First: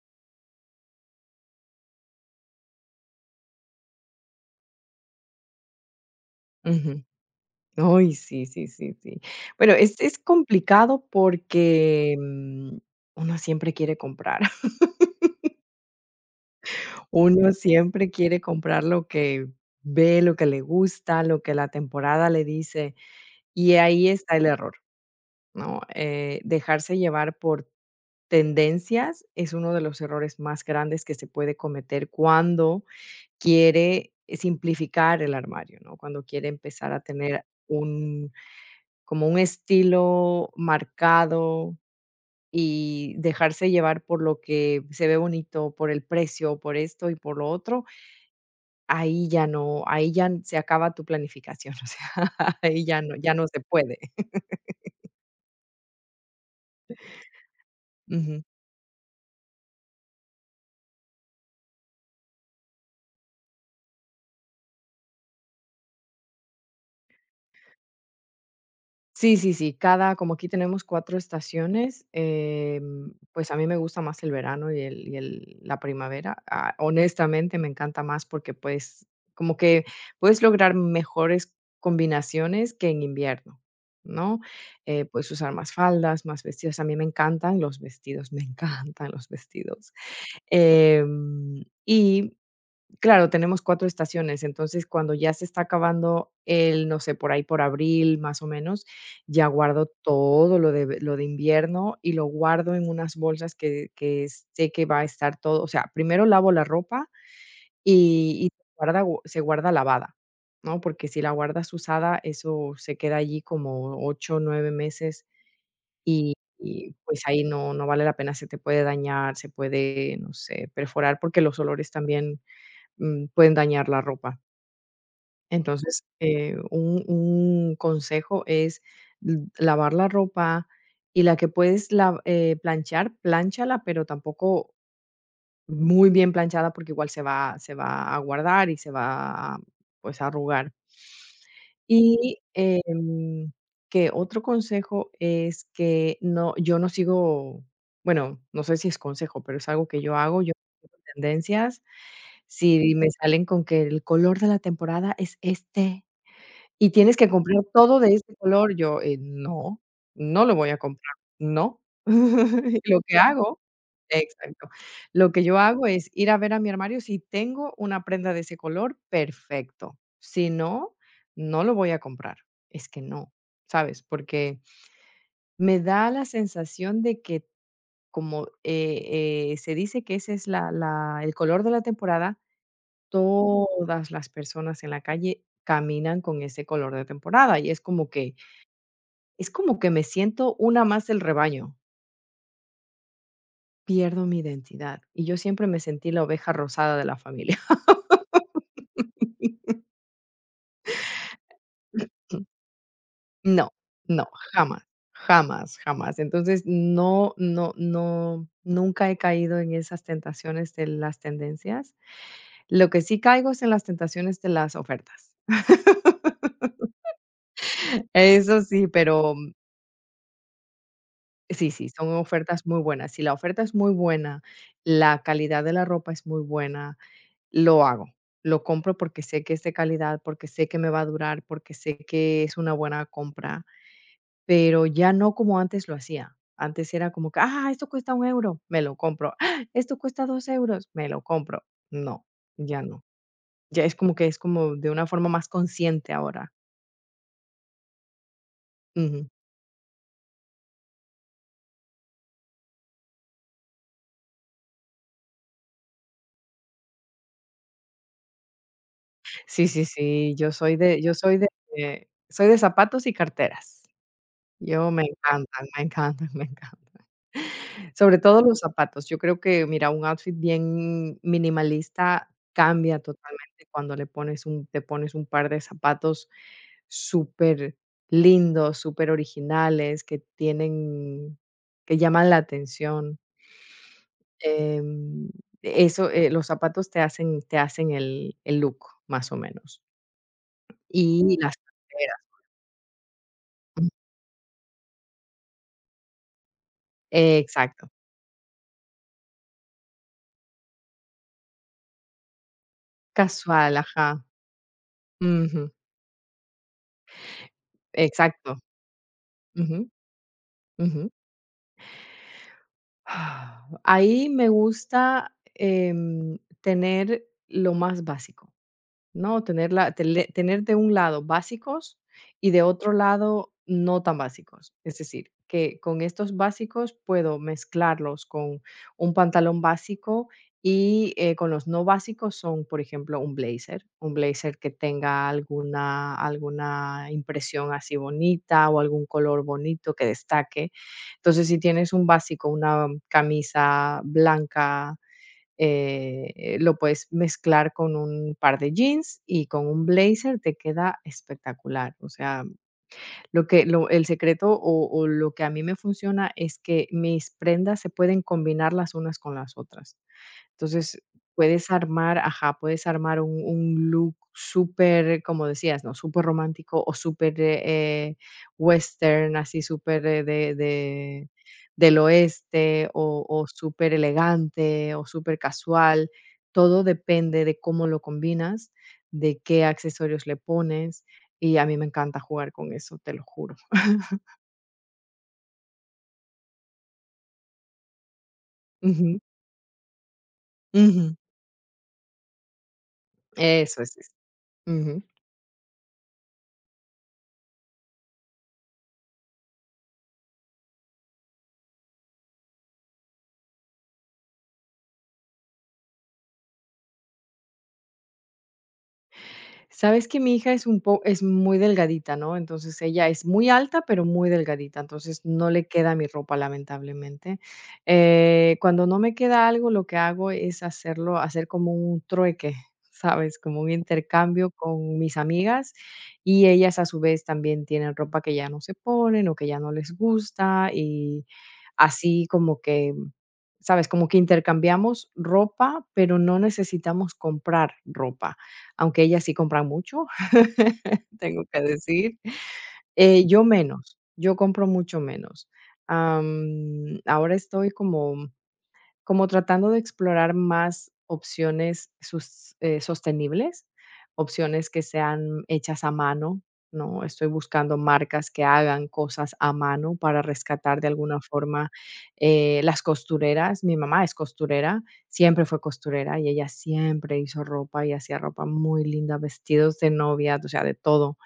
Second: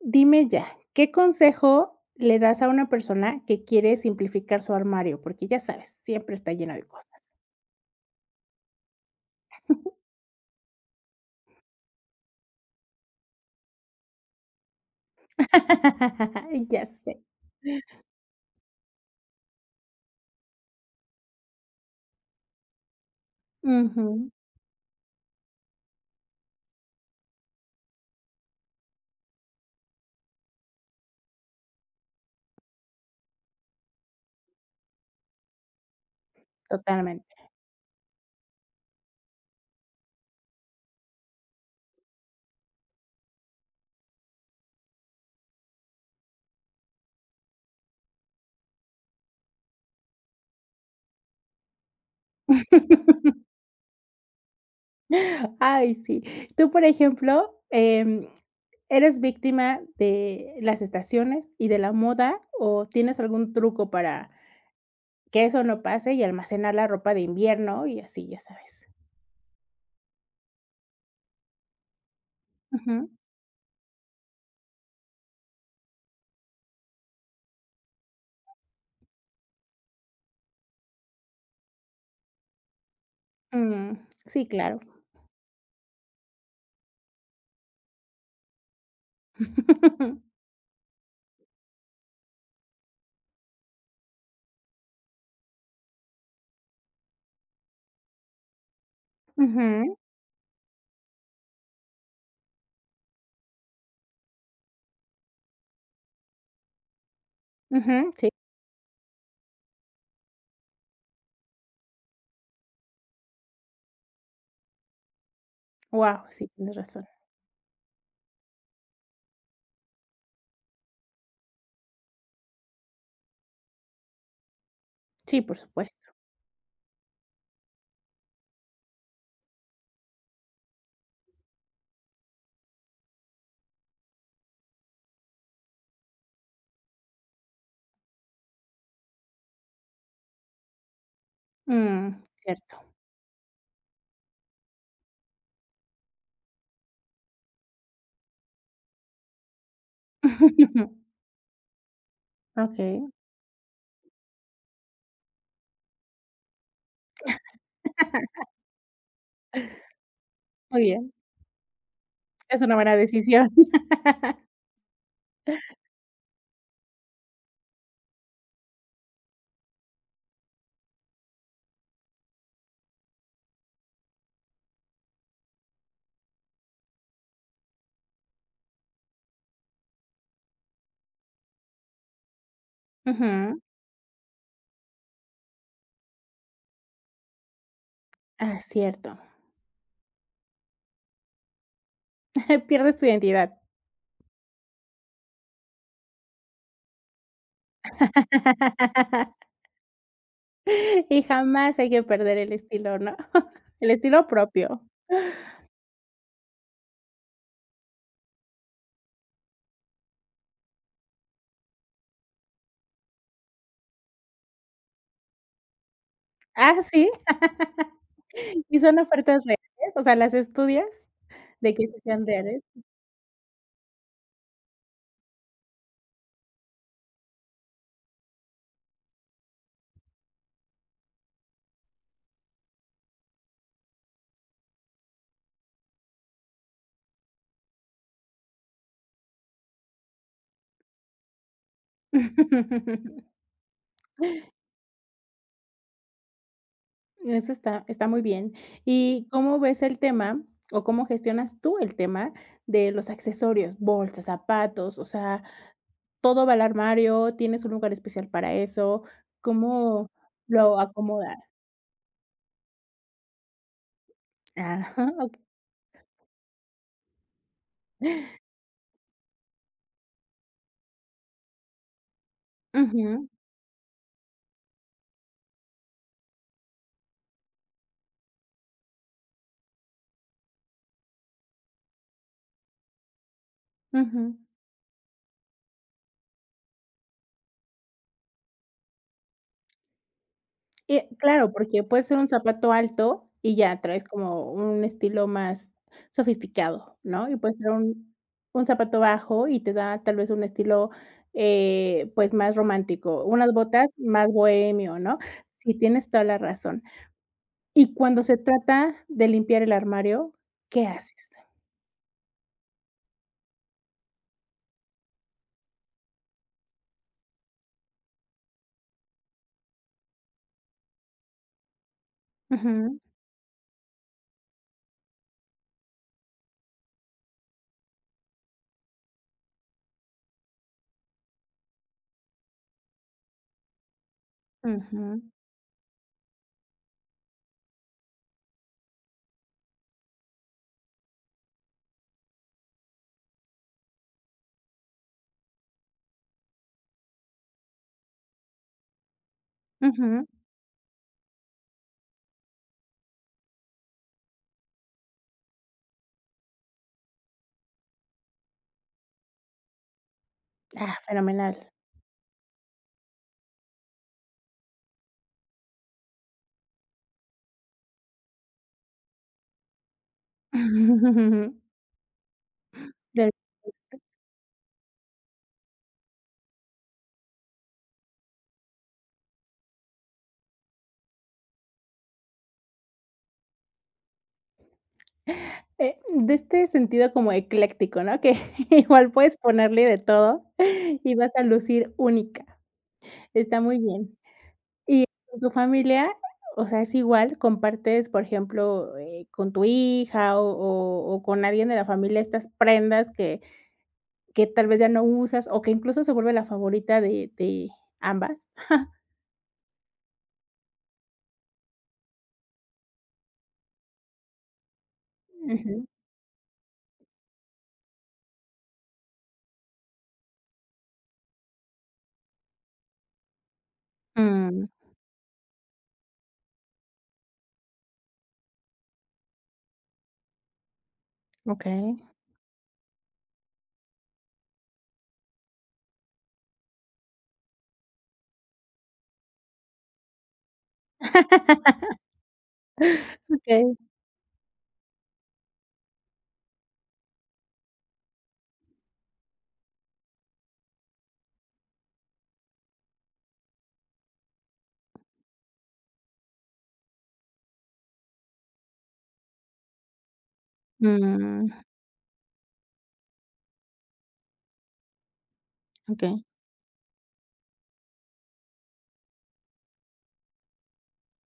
Dime ya, ¿qué consejo le das a una persona que quiere simplificar su armario? Porque ya sabes, siempre está lleno de Ujú. cosas. Ay, sí, sí, sí, sí. Bueno, es complicado porque, uno siempre quiere comprar. Ya sé. Uno siempre quiere comprar lo que ve, lo que le gusta, lo que la temporada le dice, y ahí Ujú, está el error, ¿no? Dejarse llevar por tendencias es uno de los errores más grandes que se puede cometer cuando quiere simplificar el armario, ¿no? Cuando quiere empezar a totalmente. tener un como un estilo marcado y dejarse llevar por lo que se ve bonito, por el precio, por esto y por lo otro, ahí ya no ahí ya se acaba tu planificación. O sea, ahí ya no se puede. Ay, sí. Tú, por ejemplo, Ujú. ¿eres víctima de las estaciones y de la moda, o tienes algún truco para que eso no pase y almacenar la ropa de invierno y así, ya sabes? Sí, sí, sí, cada como aquí tenemos 4 estaciones, Ujú. pues, a mí me gusta más el verano y el la primavera. Ah, honestamente, me encanta más porque, pues, como que puedes lograr mejores combinaciones que en invierno, Mm, ¿no? sí, claro. Puedes usar más faldas, más vestidos. A mí me encantan los vestidos. Me encantan los vestidos. Em, y Claro, tenemos 4 estaciones. Entonces, cuando ya se está acabando el, no sé, por ahí por abril, más o menos, ya Ujú, guardo todo lo de invierno y lo guardo en unas bolsas que sé que va a estar todo. O sea, primero lavo la ropa ujú, sí. y se guarda lavada, ¿no? Porque si la guardas usada, eso se queda allí como 8 9 meses Wow, y sí, tienes y, razón. pues, ahí no vale la pena, se te puede dañar, se puede, no sé, perforar, porque los olores también pueden dañar la ropa. Sí, por Entonces, supuesto. un consejo es lavar la ropa y la que puedes planchar, planchala, pero tampoco muy bien planchada porque igual se va a guardar y se va a, pues, a arrugar. Mm, Y cierto. em, que otro consejo es que no, yo no sigo, bueno, no sé si es consejo, pero es algo que yo hago, yo no sigo tendencias. Sí, y me Okey, salen con que el color de la temporada es este, y tienes que comprar todo de este color. Yo, no, no lo voy a muy bien, comprar, no. es una buena Lo que decisión. hago, exacto. Lo que yo hago es ir a ver a mi armario. Si tengo una prenda de ese color, perfecto. Si no, no lo voy a comprar. Es que no, ¿sabes? Porque me da la sensación de que como, se dice que ese es la la el color de la temporada. Ujú. Todas las personas en la calle caminan con ese color de temporada, y es como que Ah, cierto. es como que me siento una más del rebaño, Pierdes tu identidad. pierdo mi identidad, y yo siempre me sentí la oveja rosada de la familia. Y jamás hay que perder el estilo, ¿no? No, El no, estilo jamás, propio. jamás, jamás. Entonces, no, no, no, nunca he caído en esas tentaciones de las tendencias. Lo que sí caigo es en las tentaciones de las ofertas. Ah, ¿sí? Eso ¿Y sí, son pero. ofertas reales? O sea, ¿las estudias? Sí, ¿De que sí, sí son sean reales? ofertas muy buenas. Si la oferta es muy buena, la calidad de la ropa es muy buena, lo hago. Lo compro porque sé que es de calidad, porque sé que me va a durar, porque sé que es una buena compra, pero ya no como antes lo hacía. Antes era como que, ah, esto cuesta un euro, me lo compro. "Ah, esto cuesta dos euros, me lo compro". No, ya no. Ya es como que es como de una forma más consciente ahora. Eso está muy bien. Ujú. ¿Y cómo ves el tema, o cómo gestionas tú el tema de los accesorios, bolsas, zapatos? O sea, ¿todo va al armario? ¿Tienes un lugar especial para eso? Sí, sí, ¿Cómo sí, lo acomodas? Soy de zapatos y carteras. Yo me Ajá, ok. encantan, me encantan. Me encantan. Sobre todo los zapatos. Yo creo que, mira, un outfit bien minimalista cambia Ujú, totalmente cuando le pones un te pones un par de zapatos súper lindos, súper originales que llaman la atención. ujú. Em, eso, los zapatos te hacen el look, más o menos. Y Claro, las porque puede ser carteras. un zapato alto y ya traes como un estilo más sofisticado, ¿no? Y puede ser Exacto. Un zapato bajo y te da tal vez un estilo, pues, más romántico, unas Casual, botas ajá. más bohemio, ¿no? Ujú. Sí, tienes toda la razón. Y cuando se Exacto. trata de limpiar el Ujú, armario, ¿qué ujú. haces? Ahí me gusta, tener lo más básico. No, tener la tele tener de un lado básicos y de otro Ujú, lado no tan básicos. Es decir, que con estos básicos puedo mezclarlos con un pantalón básico y, con los no básicos son, por ejemplo, un blazer que ujú, tenga alguna impresión así bonita o algún color bonito que destaque. Entonces, si tienes un básico, una camisa blanca, lo puedes mezclar con un par de jeans y con un ujú. blazer, te queda espectacular. O sea, lo que lo el secreto o lo que a mí me funciona es que mis prendas se pueden combinar las unas con las otras. Ah, Entonces, fenomenal. puedes armar ajá, puedes armar un look súper, como decías, ¿no? Súper romántico o súper, eh, western, así súper, de del oeste o De o súper elegante o súper casual. Todo depende de cómo lo combinas, de qué accesorios le pones, y a mí me encanta jugar con eso, te lo juro. De este sentido como ecléctico, ¿no? Que igual Ujú, puedes ponerle de todo ujú. y vas a lucir única. Está muy Eso es, es. bien. Y con tu familia, o sea, es igual, compartes, por ejemplo, con tu hija o con alguien de la familia estas prendas que tal vez ya no usas o que incluso se vuelve la favorita de ambas. Sabes que mi hija es un po es muy delgadita, ¿no? Entonces, ella es muy alta, pero muy delgadita, entonces, no le Ujú. queda mi ropa, lamentablemente. Cuando no me queda algo, lo que hago es hacer como un trueque, ¿sabes? Como un intercambio Mm, con mis amigas, y ellas, a su vez, también tienen ropa que ya no se ponen, o que ya no les gusta, y okey. así como que, ¿sabes? Como que intercambiamos ropa, pero no necesitamos comprar ropa, aunque ellas sí compran mucho, tengo que Okey. decir. Yo compro mucho menos. Ahora estoy como tratando de explorar más opciones sus sostenibles, opciones que sean hechas a mano, ¿no? Estoy buscando marcas que hagan cosas a mano para rescatar de alguna Mm, forma las costureras. Mi mamá es costurera, siempre fue costurera okey. y ella siempre hizo ropa y hacía ropa muy linda, vestidos de novia, o sea, de todo.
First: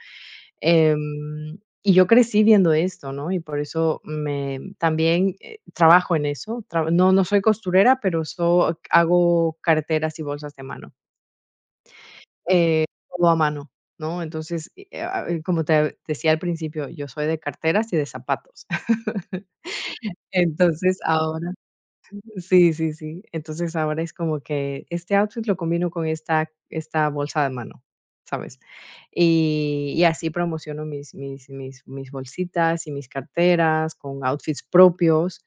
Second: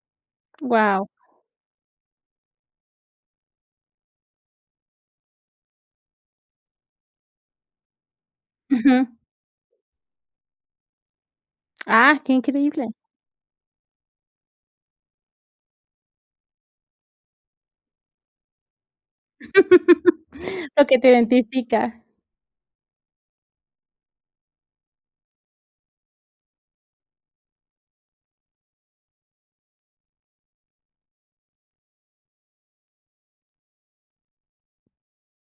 Guau. Y yo crecí viendo esto, ¿no? Y por eso me también, trabajo en eso. Traba no no soy costurera, pero hago carteras y bolsas de mano, Ah, qué eh, increíble. todo a mano, ¿no? Entonces, Como te decía al principio, yo soy de carteras y de zapatos. Lo que Entonces, te ahora. identifica. Sí, sí, sí. Entonces ahora es como que este outfit lo combino con esta bolsa de mano, ¿sabes? Y así promociono mis bolsitas y mis carteras con outfits propios,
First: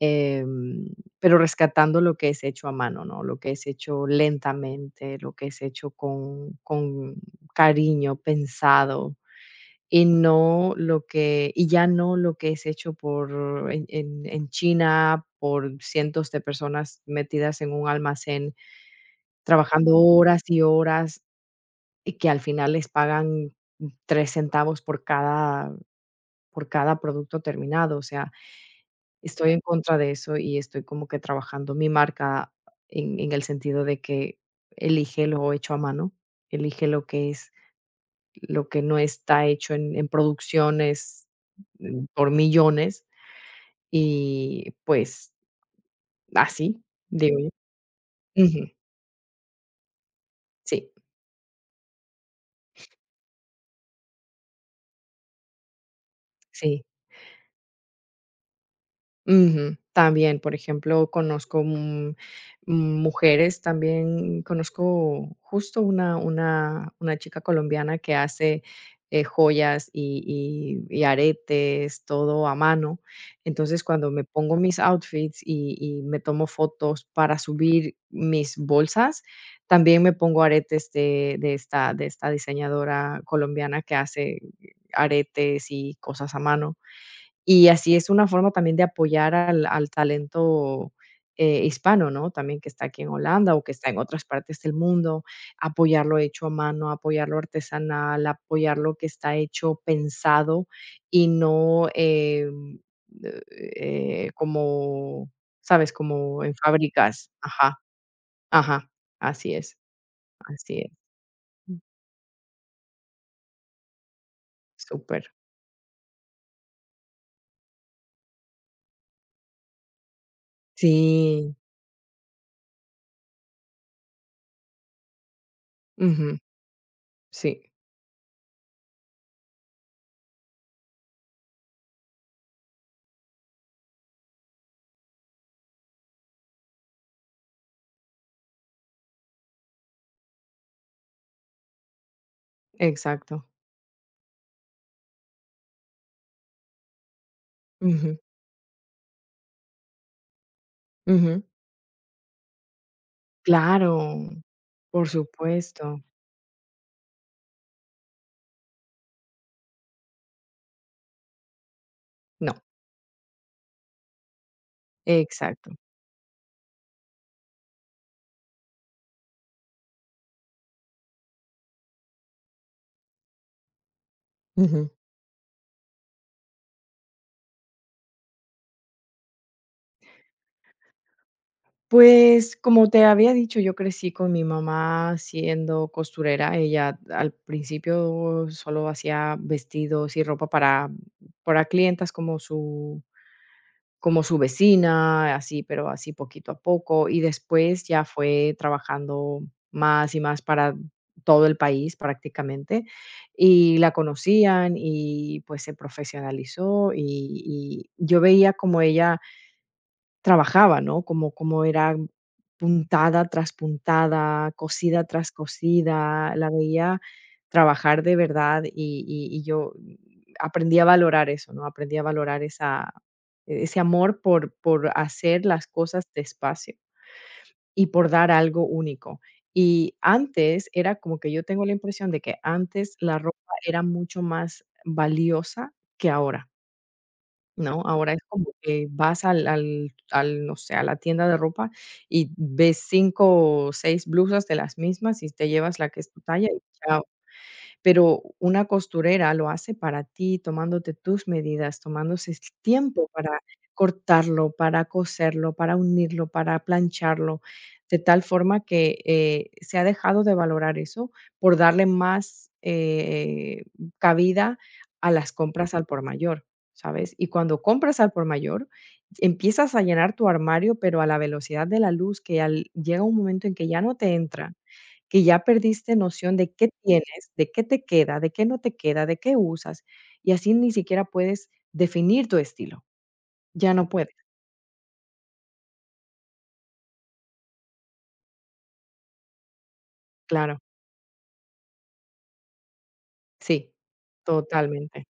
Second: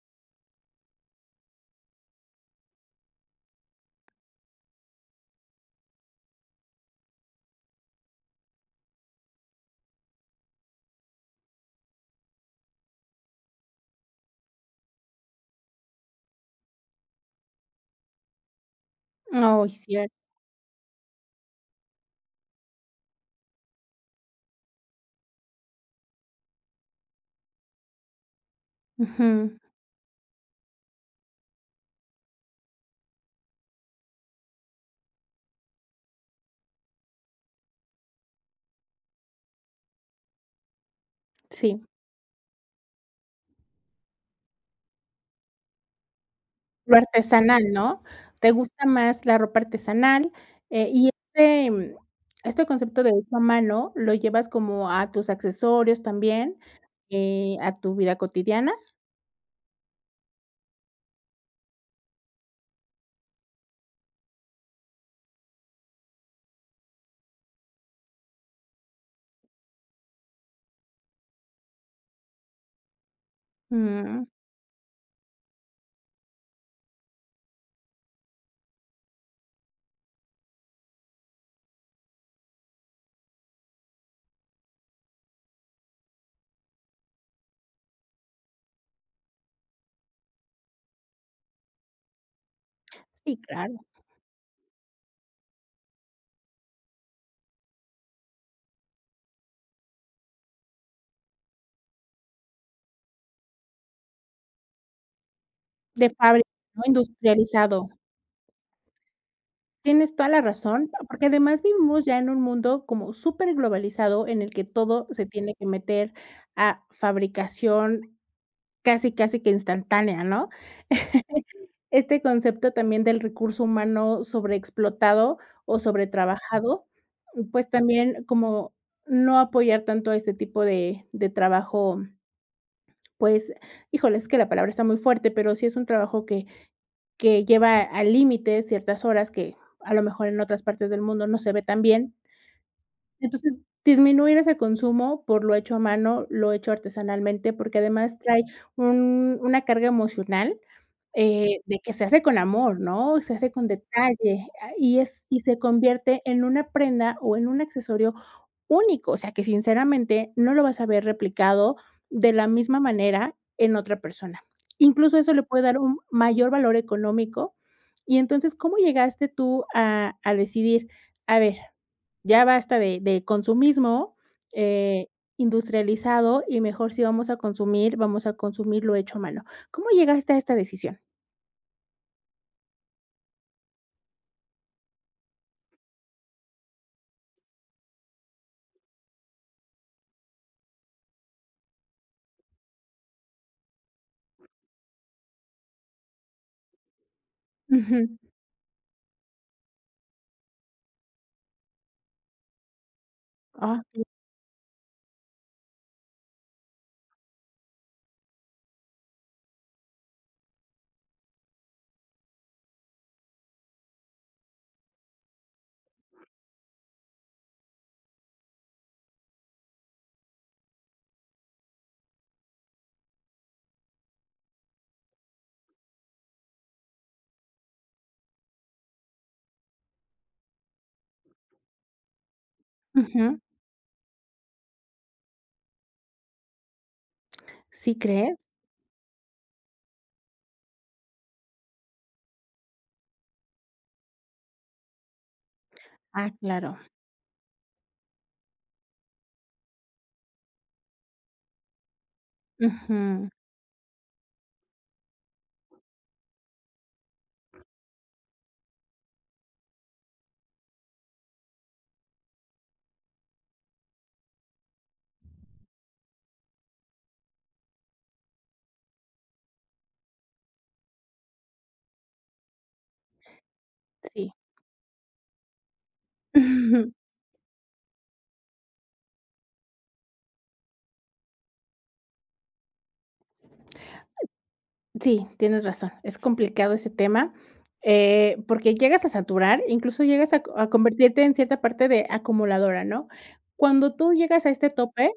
em, pero rescatando lo que es hecho a mano, ¿no? Lo que es hecho lentamente, lo que es hecho con cariño, pensado. Y ya no lo que es hecho por en China, por cientos de personas metidas en un almacén, Ay, trabajando cierto, horas y horas, y que al final les pagan 3 centavos por cada producto terminado. O sea, estoy ujú, en contra de eso y estoy como que trabajando mi marca en el sentido de que elige lo hecho a mano, elige lo que es lo que no está hecho en producciones, sí, por millones y, pues, así, lo digo yo. artesanal, ¿no? Te Ujú. gusta más la ropa artesanal, Sí, y este concepto de hecho a mano, ¿lo llevas como a tus accesorios también, sí. A tu vida cotidiana? Ujú. También, por ejemplo, conozco, mujeres, también conozco justo una chica colombiana que hace, joyas y aretes, todo a mano. Entonces, cuando me Mm, pongo mis outfits y me tomo fotos para subir mis bolsas, también me pongo aretes de esta diseñadora colombiana que hace aretes y cosas a mano. Y así es una forma también de apoyar al talento, hispano, ¿no? También que está aquí en sí, Holanda o que claro, está en otras partes del mundo, apoyarlo hecho a mano, apoyarlo artesanal, apoyarlo que está hecho pensado y no, eh como, ¿sabes? de Como fábrica, en ¿no? fábricas. Ajá, Industrializado. ajá, así es, Tienes toda la así razón, es. porque además Mm, vivimos ya en un mundo como superglobalizado en el que todo se súper. tiene que meter a fabricación casi, casi que instantánea, ¿no? Sí, Este concepto también del recurso humano sobreexplotado o ujú, sobretrabajado, sí, pues también como no apoyar tanto a este tipo de trabajo, pues, híjole, es que la palabra está muy fuerte, pero sí es un trabajo que lleva al límite ciertas horas que a lo mejor en otras partes del mundo no se ve tan bien. exacto. Entonces, disminuir ese consumo por lo hecho a mano, lo hecho artesanalmente, porque Ujú, además trae un una carga emocional. ujú. De que se hace con amor, ¿no? Se hace con Claro, detalle, ah, y por es y se supuesto. convierte en una prenda o en un accesorio único, o sea, que sinceramente no lo vas a ver replicado de la No, misma manera en otra persona. Incluso eso le puede exacto. dar un mayor valor económico. Y entonces, ¿cómo llegaste tú a decidir? A ver, ya basta de consumismo, Ujú. eh, industrializado y mejor si vamos a consumir, vamos a consumir lo hecho a mano. ¿Cómo llegaste a esta decisión? Pues, como te había dicho, yo crecí con mi mamá siendo costurera. Ella al principio solo hacía vestidos y ropa para clientas como su vecina, así, pero así poquito a poco. Y después Ujú. ya fue trabajando más y más para todo el país prácticamente, y Ah, la conocían y, pues, se profesionalizó, y yo veía como ella trabajaba, ¿no? Como cómo era puntada tras puntada, cosida tras cosida, la veía trabajar de verdad y yo aprendí a valorar eso, ¿no? Aprendí a valorar esa ese amor por hacer las cosas despacio y por dar algo único. Y antes era como que yo tengo la impresión de que antes la ropa ujú. era mucho más valiosa que ahora. ¿No? ¿Sí Ahora es como crees? que vas no sé, a la tienda de ropa y ves 5 o 6 blusas de las mismas y te llevas la que es tu Ah, talla y claro. chao. Pero una costurera lo hace para ti, tomándote tus medidas, tomándose el tiempo Ujú. para cortarlo, para coserlo, para unirlo, para plancharlo, de tal forma que, se ha dejado de valorar eso por darle más, cabida a las compras al por mayor, ¿sabes? Y cuando compras al por mayor, empiezas a llenar tu armario, pero a la velocidad de la luz que al llega un momento en que ya no te Sí. entra, que ya perdiste noción de qué Ujú. tienes, de qué te queda, de qué no te queda, de qué usas, y así ni siquiera puedes definir tu estilo. Ya no puedes, Sí, tienes razón. Es complicado ese tema, porque llegas a saturar, incluso llegas a claro. a convertirte en cierta parte de acumuladora, ¿no? Sí, Cuando tú llegas a este totalmente. tope,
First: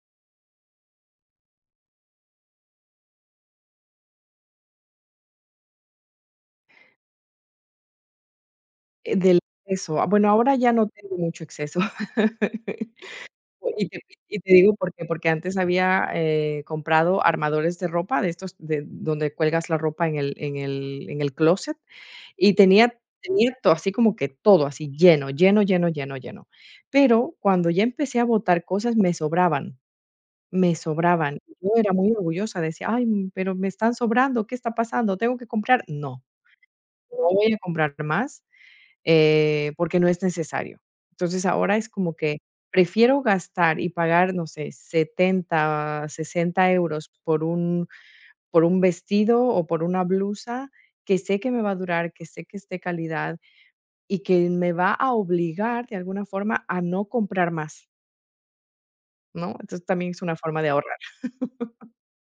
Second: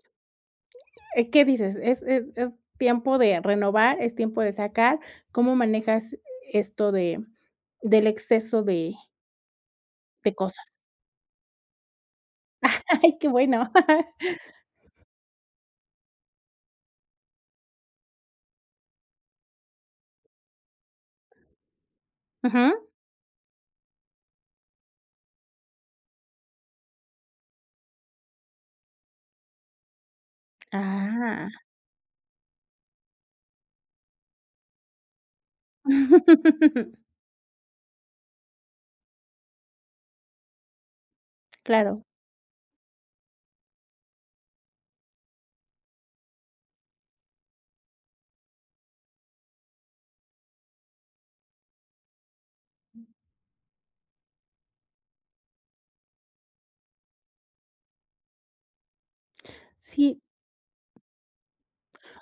¿qué dices? Es tiempo de renovar, es tiempo de sacar. ¿Cómo manejas esto de del exceso Del exceso. Ah, bueno, de ahora cosas? ya no tengo mucho exceso. Ay, qué bueno. Y te y te digo por qué, porque antes había, comprado armadores de ropa de estos de donde cuelgas la ropa en el closet. Y Ujú. tenía todo, así como que todo, así lleno, lleno, lleno, lleno, lleno. Pero cuando ya empecé a botar cosas, me sobraban, me sobraban. Ah. Yo era muy orgullosa, decía: "Ay, pero me están sobrando, ¿qué está pasando? ¿Tengo que comprar?". No, no voy a comprar más, porque no es necesario. Entonces, ahora es Claro, como que prefiero gastar y pagar, no sé, 70 60 euros por un vestido o por una blusa que sé que me va a durar, que sé que es de calidad y que me va a obligar de alguna forma a no comprar más, ¿no? Entonces, también es sí, una forma de ahorrar.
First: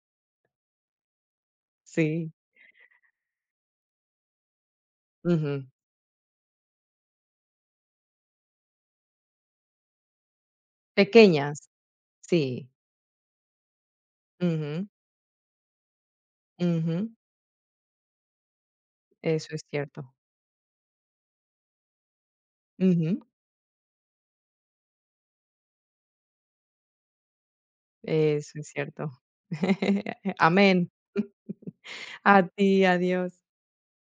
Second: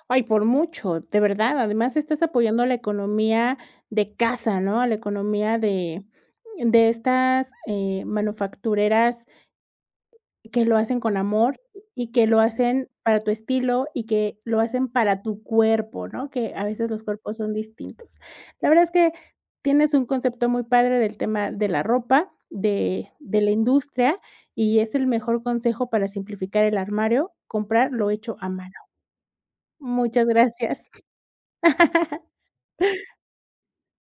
ay, por mucho, de verdad, además estás Sí, apoyando a la economía de casa, ¿no? A la economía ujú. De estas, manufactureras que lo hacen con amor Pequeñas, y que lo sí. hacen para tu estilo y que lo Ujú, hacen para tu cuerpo, ¿no? Que a veces los ujú, cuerpos son distintos. La verdad es que eso es tienes un cierto. concepto muy padre del tema de la ropa, Ujú, de la industria, y es el mejor consejo para simplificar el armario, comprar lo hecho a eso es mano. cierto. Muchas Amén. gracias. A ti, adiós.